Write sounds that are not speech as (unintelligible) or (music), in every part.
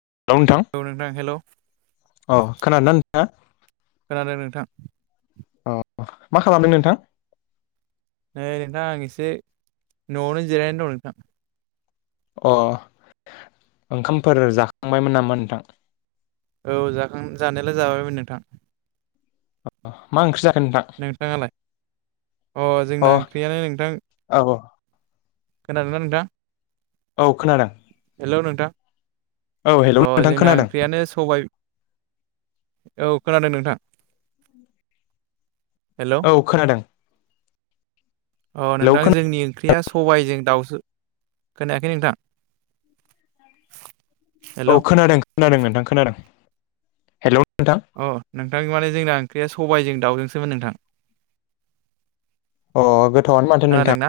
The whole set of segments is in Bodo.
हेल' नोंथां औ हेलौ औ खोना नोंथाङा? आरो नोंथां अ मा खालामदों नोंथां नै नोंथां एसे न'आवनो जिरायनो दं नोंथां अ ओंखामफोर जाखांबायमोन नामा नोंथां औ जाखां जानायालाय जाबायमोन नोंथां। मा ओंख्रि जा नोंथाङालाय अ जोंना ओंख्रैयानो नोंथां औ खोनादों नोंथां औ खोनादों हेल' नोंथां औ हेलौ अ नोंथां जोंना खोनादों ओंख्रियानो सबाय औ खोनादों नोंथां हेलौ औ खोनादों अ हेलौ नोंदां जोंनि ओं ख्रिया सबबायजों दाउसो खोनायाखै नोंथां हेलौ औ खोनादों खोनादों नोंथां खोनादों हेल' अ नोंथां माने जोंना ओंख्रिया सबायाइजों दाउजोंसोमोन नोंथां। अ गोथावआनो माथो नोंथां खोनादोंना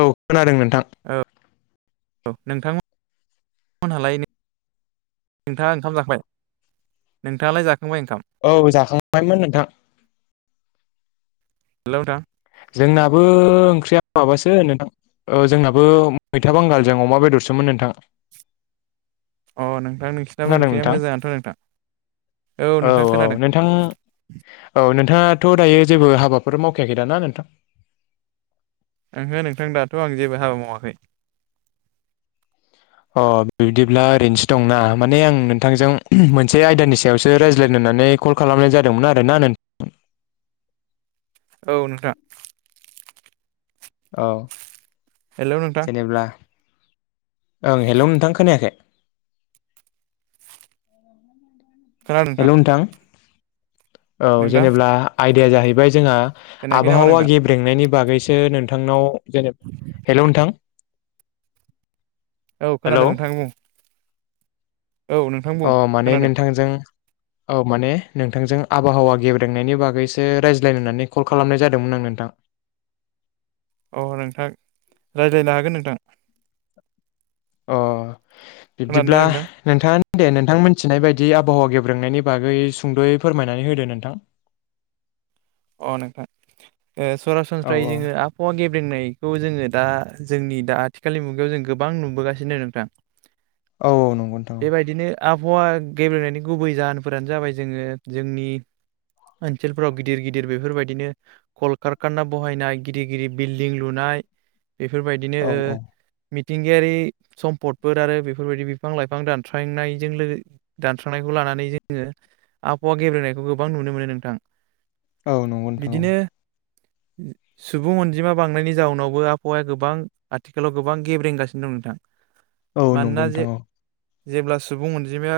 औ खोनादों नोंथां। औ औ नोंथांमोना फन हालायनो नोंथाङा ओंखाम जाखाबाय नोंथाङालाय जा औ जाखांबायमोन नोंथां। हेलौ नोंथां जोंनाबो ओंख्रिया माबासो नोंथां जोंनाबो मैथा बांगालजों अमा बेदर सोमोन नोंथां। अ नोंथां नोंसिनाबो खोनादों ओंख्रिया नोंथां मोजांङानोथ' नोंथां। औ नोंथां औ खोनादों नोंथां औ नोंथाङा थ' दायो जेबो हाबाफोर मावखायाखै द ना नोंथां ओहो नोंथां दाथ' आं जेबो हाबा मावाखै अ बिदिब्ला ओरैनोसो दंना माने आं नोंथांजों मोनसे आयदानि सायावसो रायज्लायनो होननानै कल खालामनाय जादोंमोन आरोना नोंथां औ नोंथां औ हेल' नोंथां जेनेब्ला ओं हेल' नोंथां खोनायाखै हेल' नोंथां। औ नोंथां जेनेब्ला आयदाया जाहैबाय जोंहा खोनायाखै नामा आबहावा नोंथां गेब्रेंनायनि बागैसो नोंथांनाव जेनेब हेल' नोंथां। औ हेलौ खोनादों नोंथां बुं औ नोंथां अ बुं माने खोनादों नोंथांजों औ माने नोंथांजों आबहावा गेबदोंनायनि बागैसो रायज्लायनो होननानै कल खालामनाय जादोंमोन आं नोंथां अ नोंथां रायज्लायनो हागोन नोंथां। अ खोनादों बिब्दिब्ला ना नोंथां दे नोंथां मिथिनाय बायदि आबहावा गेब्रांनायनि बागै सुंद'यै फोरमायनानै होदो नोंथां (unintelligible) अ नोंथां ओ औ सरासनस्रायै जोंङो आबहावा गेब्रेनायखौ जोङो दा जोंनि दा आथिखालनि मुगायाव जों गोबां नुबोगासिनो नोंथां। औ औ नंगौ नोंथां बेबायदिनो आबहावा गेब्लेनायनि गुबै जाहोनफोरानो जाबाय जोंङो जोंनि ओसोलफ्राव गिदिर गि गिदिर बेफोरबायदिनो कल कारखाना बहायनाय गिदिर गिदिर बिल्डिं लुनाय बेफोरबायदिनो औ औ ओ मिथिंगायारि सम्पदफोर आरो बेफोरबायदि बिफां लाइफां दानस्रांनायजों लोगो दानस्रांनायखौ लानानै नानै जोङो आबहावा गेब्रेनायखौ गोबां नुनो मोनो नोंथां। औ नंगौ नोंथां औ। बिदिनो सुबुं अनजिमा बांनायनि जाउनावबो आबहावाया गोबां आथिखालाव गोबां गेब रेंगासिनो दं नोंथां। औ नंगौ मानोना जे नोंथां औ। जेब्ला सुबुं अनजिमाया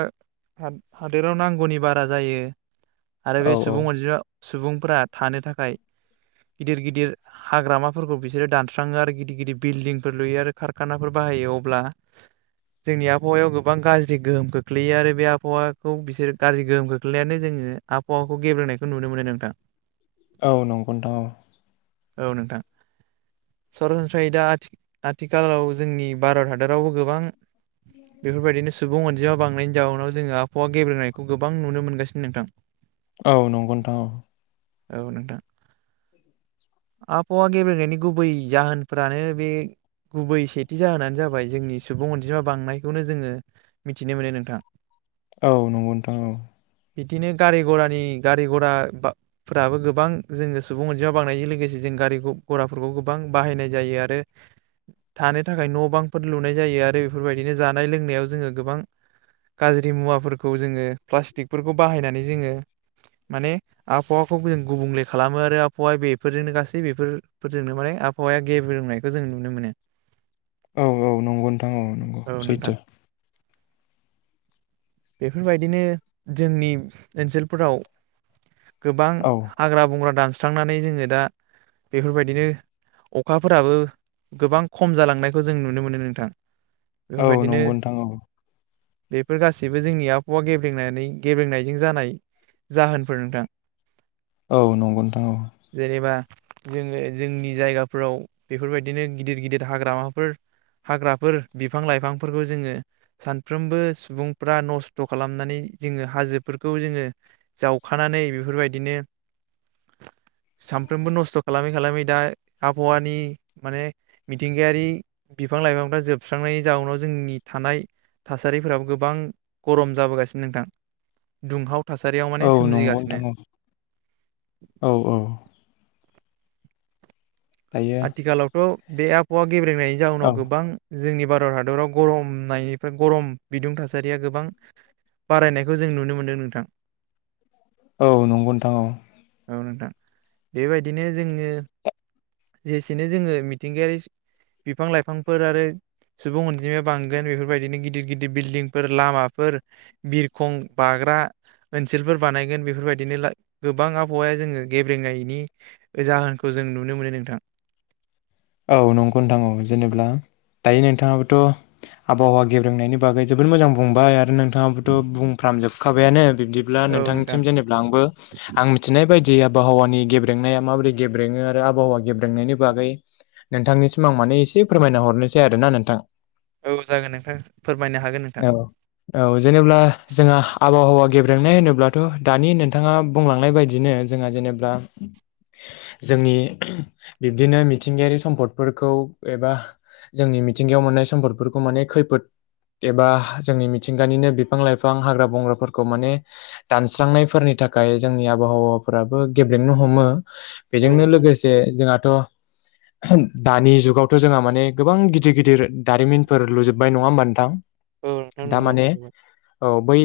हादोराव नांगौनि बारा जायो आरो औ बे सुबुं अनजिमा सुबुंफोरा थानो थाखाय गिदिर गिदिर हाग्रामाफोरखौ बिसोरो दानस्राङो आरो गिदिर गिदिर बिल्डिंफोर लुयो आरो कारखानाफोर बानायो (unintelligible) अब्ला जोंनि आबहावायाव गोबां गाज्रि गोहोम खोख्लैयो आरो बे आबहावाखौ बिसोर गाज्रि गोहोम खोख्लैनायानो जोंनि आबहावाखौ गेब्रेनायखौ नुनो मोनो नोंथां औ नंगौथां औ। औ नोंथां सरासनस्राहैदा आथिखालाव जोंनि भारत हादरावबो गोबां बेफोरबायदिनोस सुबुं अनजिमा बांनायनि जाउनाव जोङो आबहावा गेबेनायखौ गोबां नुनो मोनगासिनो नोंथां औ नंगौ नोंथां औ औ नोंथां आबहावा गेबेनायनि गुबै जाहोनफ्रानो बे गुबै सेथि जाहोनानो जाबाय जोंनि सुबुं अनजिमा बांनायखौनो जोङो मिथिनो मोनो नोंथां औ नंगौ नोंथां औ बिदिनो गारि घरानि गारि घरा फोराबो गोबां जोङो सुबुं अनजिमा बांनायजों लोगोसे जों गारि गघराफोरखौ गोबां बाहायनाय जायो आरो (inaudible) थानो थाखाय न' बांफोर लुनाय जायो आरो बेफोरबायदिनो जानाय लोंनायाव जोङो गोबां गाज्रि मुवाफोरखौ जोङो प्लास्टिकफोरखौ बाहायनानै जोङो माने आबहावाखौ जों गुबुंले खालामो आरो आबहावाया बेफोरजोंनो गासै बेफोरजोंनो माने आबहावाया गेब फोरोंनायखौ जों नुनो मोनो (inaudible) औ औ नोंथां। बुंथिगिरिनि जेबो खोनानो मोननाय जायाखै बेफोरबायदिनो जोंनि ओनसोलफोराव गोबां औ हाग्रा बंग्रा दानस्रांनानै जोङो दा बेफोरबायदिनो अखाफोराबो गोबां खम जालांनायखौ जों नुनो मोनो नोंथां औ बेफोरबायदिनो नंगौ नोंथां औ। बेफोर गासैबो जोंनि आबहावा गेब्रेंनानै गेब्रेनायजों जानाय जाहोनफोर नोंथां औ नंगौ नोंथां औ जेनेबा जोङो जोंनि जायगाफोराव बेफोरबायदिनो गिदिर गिदिर हाग्रामाफोर हाग्राफोर बिफां लाइफांफोरखौ जोंङो सानफ्रोमबो सुबुंफ्रा नस्थ खालामनानै जोङो हाजोफोरखौ जोङो जावखानानै बेफोरबायदिनो (inaudible) बुंथिगिरिनि जेबो खोनानो मोननाय जायाखै सानफ्रोमबो नस्थ' खालामै खालामै दा आबहावानि माने मिथिंगायारि बिफां लाइफांफ्रा जोबस्रांनायनि जाउनाव जोंनि थानाय थासारिफोराबो गोबां गरम जाबोगासिनो नोंथां दुंहाव थासारियाव माने औ नंगौ नोंथां सोमजिगासिनो औ औ दायो आथिखालावथ' बे आबहावा गेब्रेनायनि औ जाउनाव गोबां जोंनि भारत हादराव गरमनायनिफ्राय गरम बिदुं थासारिया गोबां बारायनायखौ जों नुनो मोनदों नोंथां। औ नंगौ नोंथां औ। नोंथां बेबायदिनो जोंङो, जेसेनो जोंङो मिथिंगायारि बिफां ला-इफांफोर आरो सुबुं अनजिमाया बांगोन। बेफोरबायदिनो गिदिर- गिदिर बिल्दिंफोर, लामाफोर बिरखं बा (unintelligible) ओनसोलफोर बानायगोन। बेफोरबायदिनो गोबां आबहावाया जोङो गेब्रेंनायनि जाहोनखौ जों नुनो मोनो नोंथां। औ नंगौ नोंथां, औ जेनेबा दायो नोंथाङाबोथ', आबहावा गेब्रेंनायनि बागै जोबोद मोजां बुंबाय आरो (unintelligible) नोंथाङाबोथ' बुंफ्राम जोबखाबायानो। बिब्दिब्ला औ नोंथां नोंथांनिसिम जेनेबा आंबो आं मिथिनाय बायदि जे आबहावानि गेब्रेंनाया माबोरै गेब्रेङो आरो आबहावा गेब्रेंनायनि बागै नोंथांनिसिम आं माने एसे फोरमायना हरनोसै आरो ना नोंथां। औ जागोन नोंथां फोरमायनो हागोन नोंथां औ, औ जेनेब्ला जोंहा आबहावा गेब्रेंनाय होनोब्लाथ' दानि नोंथाङा बुंलांनाय बायदिनो जोंहा जेनेबा जोंनि बिब्दिनो मिथिंगायारि सम्पदफोरखौ एबा जोंनि मिथिंगायाव मोननाय सम्पदफोरखौ माने खैफोद एबा जोंनि मिथिंगानिनो बिफां, -लाइफां, हाग्रा- बंग्राफोरखौ माने दानस्रांनायफोरनि थाखाय जोंनि आबहावाफोराबो गेब्रेंनो हमो। औ बेजोंनो नोंथां लोगोसे जोंहाथ' (inaudible) दानि जुगावथ' जोंहा माने गोबां गिदिर -गिदिर दारिमिनफोर लुजोबबाय नङा होमबा नोंथां? औ नोंथां नंगौ दामाने औ, बै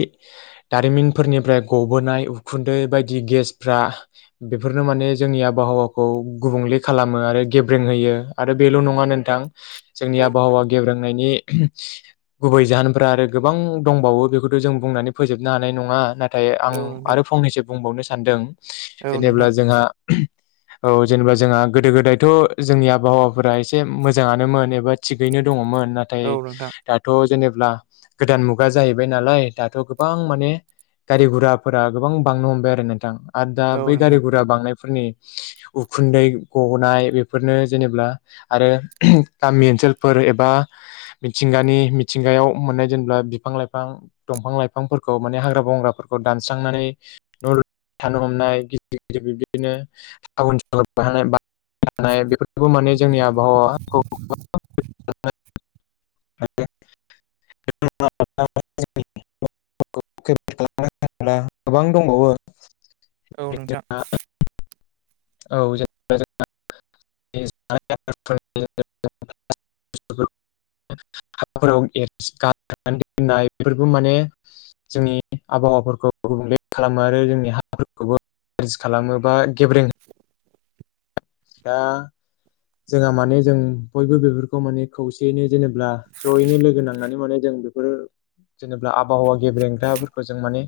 दारिमिनफोरनिफ्राय गबोनाय उखुन्दै बायदि गेसफ्रा बेफोरनो माने जोंनि आबहावाखौ गुबुंले खालाम खालामो आरो गेब्रेंहोयो आरो बेल' नङा नोंथां। जोंनि औ आबहावा गेब्रेंनायनि गुबै जाहोनफ्रा आरो गोबां दंबावो बेखौथ जों बुंनानै फोजोबनो हानाय नङा। नाथाय नाथाय आं औ नोंथां आरो फंनैसो बुंबावनो सानदों औ नोंथां औ जेनेब्ला नोंथां जोंहा औ जेनेबा जोंहा गोदो गोदायथ' जोंनि आबहावाफोरा एसे मोजांनोमोन एबा थिगैनो दङमोन। नाथाय औ नोंथां दाथ' जेनेब्ला, गोदान मुगा जाहैबाय नालाय दाथ' गोबां माने गारि -गुराफोरा गोबां बांनो हमबाय आरो नोंथां। आरो दा औ बै गारि -गुरा बांनायफोरनि उखुन्दै गनाय बेफोरनो जेनेब्ला आरो गामि ओनसोलफोर एबा (unintelligible) (unintelligible) मिथिंगायाव मोननाय जेनेबा- बिफां- लाइफां, दंफां- लाइफांफोरखौ माने हाग्रा- बंग्राफोरखौ दानस्रां (unintelligible) (unintelligible) बेफोरखौ माने जोंनि आबहावा (unintelligible) (unintelligible) (unintelligible) गोबां दंबावो। औ नोंथां। जोंहा (unintelligible) (unintelligible) बेफोरखौ माने जोंनि आबहावाफोरखौ गुबुंले खालामो आरो जोंनि हाफोरखौबो (unintelligible) दा जोंहा माने, जों बयबो बेफोरखौ माने खौसेयैनो जेनेबा जयैनो लोगो नांनानै माने जों बेफोरो जेनेबा आबहावा गेब्रेंग्राफोरखौ जों माने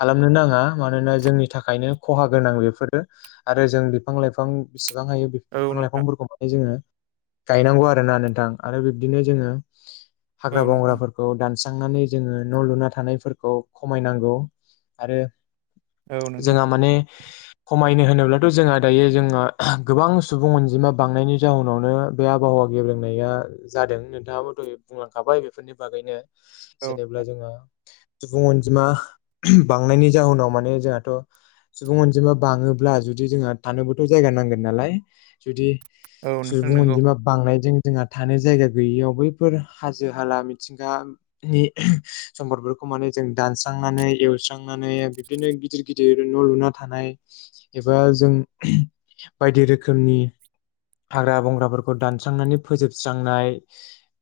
खालामनो नाङा। मानोना जोंनि थाखायनो खहा गोनां बेफोरो आरो जों बिफां -लाइफां बेसेबां हायो बिफां औ -लाइफांफोरखौ माने जोङो गायनांगौ आरोना नोंथां आरो बिब्दिनो जोङो हाग्रा नोंथां बंग्राफोरखौ दानस्रांनानै जोङो न' लुना थानायफोरखौ खमायनांगौ। आरो औ जोंहा नोंथां माने खमायनो होनोब्लाथ' जोंहा दायो जोंहा गोबां सुबुं अनजिमा बांनायनि जााहोनावनो बे आबहावा गेब्रेंनाया जादों। नोंथाङाबो बुंलांखाबाय बेफोरनि बागैनो औ जेनेबा जोंङो सुबुं अनजिमा बांनायनि जाहोनाव माने जोंहाथ सुबुं अनजिमा बाङोब्ला जुदि जोंहा थानोबोथ' जायगा नांगोन। नालाय जुदि औ नोंथां सुबुं नंगौ अनजिमा बांनायजों जोंहा थानो जायगा गैयियाव बैफोर हाजो हाला मिथिंगानि सम्पदफोरखौ जों दानस्रांनानै एवस्रांनानै बिबदिनो गिदिर गिदिर न लुना थानाय दा जों बायदि रोखोमनि हाग्रा बंग्राफोरखौ दानस्रांनानै फोजोबस्रांनाय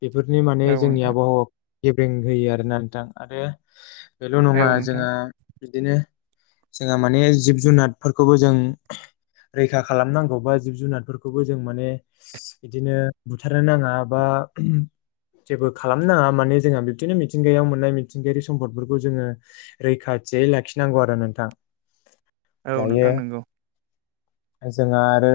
बेफोरनि माने औ जोंनि नोंथां आबहावा गेब्रें होयो आरोना नोंथां आरो। बेल' औ नङा नोंथां जोंहा बिदिनो जोंहा माने जिब जुनारफोरखौबो जों रैखा खालामनांगौ बा जिब जुनारफोरखौबो जों माने बिदिनो बुथारनो नाङा बा (inaudible) जेबो खालामनो नाङा माने जोंहा बिब्दिनो मिथिंगायाव मोननाय मिथिंगायारि सम्पदफोरखौ जोङो रैखा जेयै लाखिनांगौ आरो नोंथां। औ दायो नोंथां नंगौ। जोंहा आरो।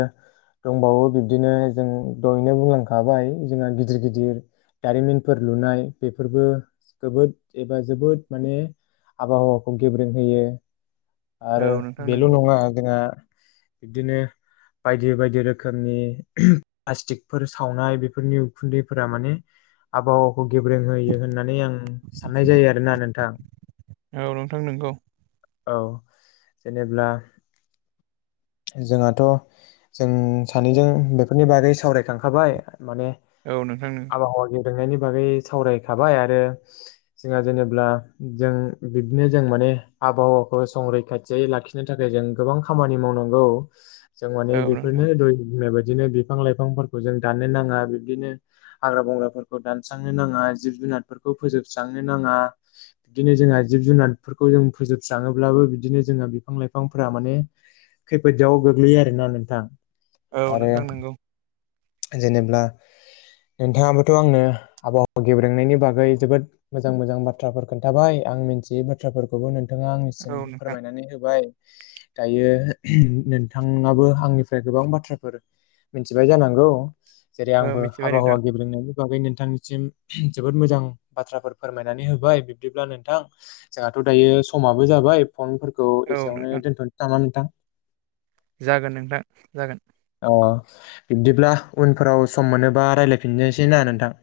दंबावो बिब्दिनो जों दहैनो बुंलांखाबाय जोंहा गिदिर गिदिर दारिमिनफोर लुनाय बेफोरबो जबोद एबा जोबोद माने आबहावाखौ गेब्रेें होयो आरो औ नोंथां बेल' नंगौ नङा जोंहा बिदिनो बायदि बायदि रोखोमनि प्लास्टिकफोर सावनाय बेफोरनि उखुन्दैफोरा माने आबहावाखौ गेब्रोंहोयो होननानै आं साननाय जायो आरोना नोंथां। औ नोंथां नंगौ। औ जेनेब्ला जोंहाथ' जों सानैजों बेफोरनि बागै सावरायखांखाबाय माने औ नोंथां नों आबहावा सोंनायनि बागै सावरायखाबाय आरो जोंहा जेनेब्ला जों बिबदिनो जों माने आबहावाखौ संरैखाथियै लाखिनो थाखाय जों गोबां खामानि मावनां औ जों औ माने नोंथां बेफोरनो दहाय बुंनाय बाद बिदिनो बिफां लाइफांफोरखौ जों दाननो नाङा बिबदिनो हाग्रा बंग्राफोरखौ दानस्रांनो नाङा जिब जुनार जुनारफोरखौ फोजोबस्रांनो नाङा। बिदिनो जोंहा जिब जुनारफोरखौ जों फोजोबस्राङोब्लाबो बिदिनो जोंहा बिफां लाइफांफोरा माने खैफोद जाव गोग्लैयो आरोना नोंथां। औ आरो नोंथां नंगौ। जेनेब्ला नोंथाङाबोथ' आंनो आबहावा गेब्रेंनायनि बागै जोबोद मोजां मोजां बाथ्राफोर खोन्थाबाय, दा आं मोनथियै बाथ्राफोरखौबो नोंथाङा आंनिसिम औ नोंथां फोरमायनानै होबाय। दायो नोंथाङाबो आंनिफ्राय गोबां बाथ्राफोर मिथिबाय जानांगौ। जेरै औ आंबो मिथिबाय नोंथां आबहावा गेब्रेंनायनि बागै नोंथांनिसिम जोबोद मोजां बाथ्राफोर फोरमायनानै होबाय बिब्दिब्ला नोंथां जोंहाथ' दायो समाबो जाबाय फनफोरखौ औ एसेयावनो नोंथां दोनथ'नोसै नामा नोंथां। जागोन नोंथां जागोन। अ बिब्दिब्ला उनफोराव सम मोनोबा रायलायफिननोसै ना नोंथां।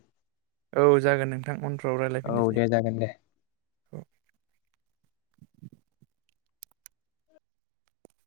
औ जागोन नोंथां उनफ्राव औ रायलायफिननोसै दे जागोन दे औ (inaudible)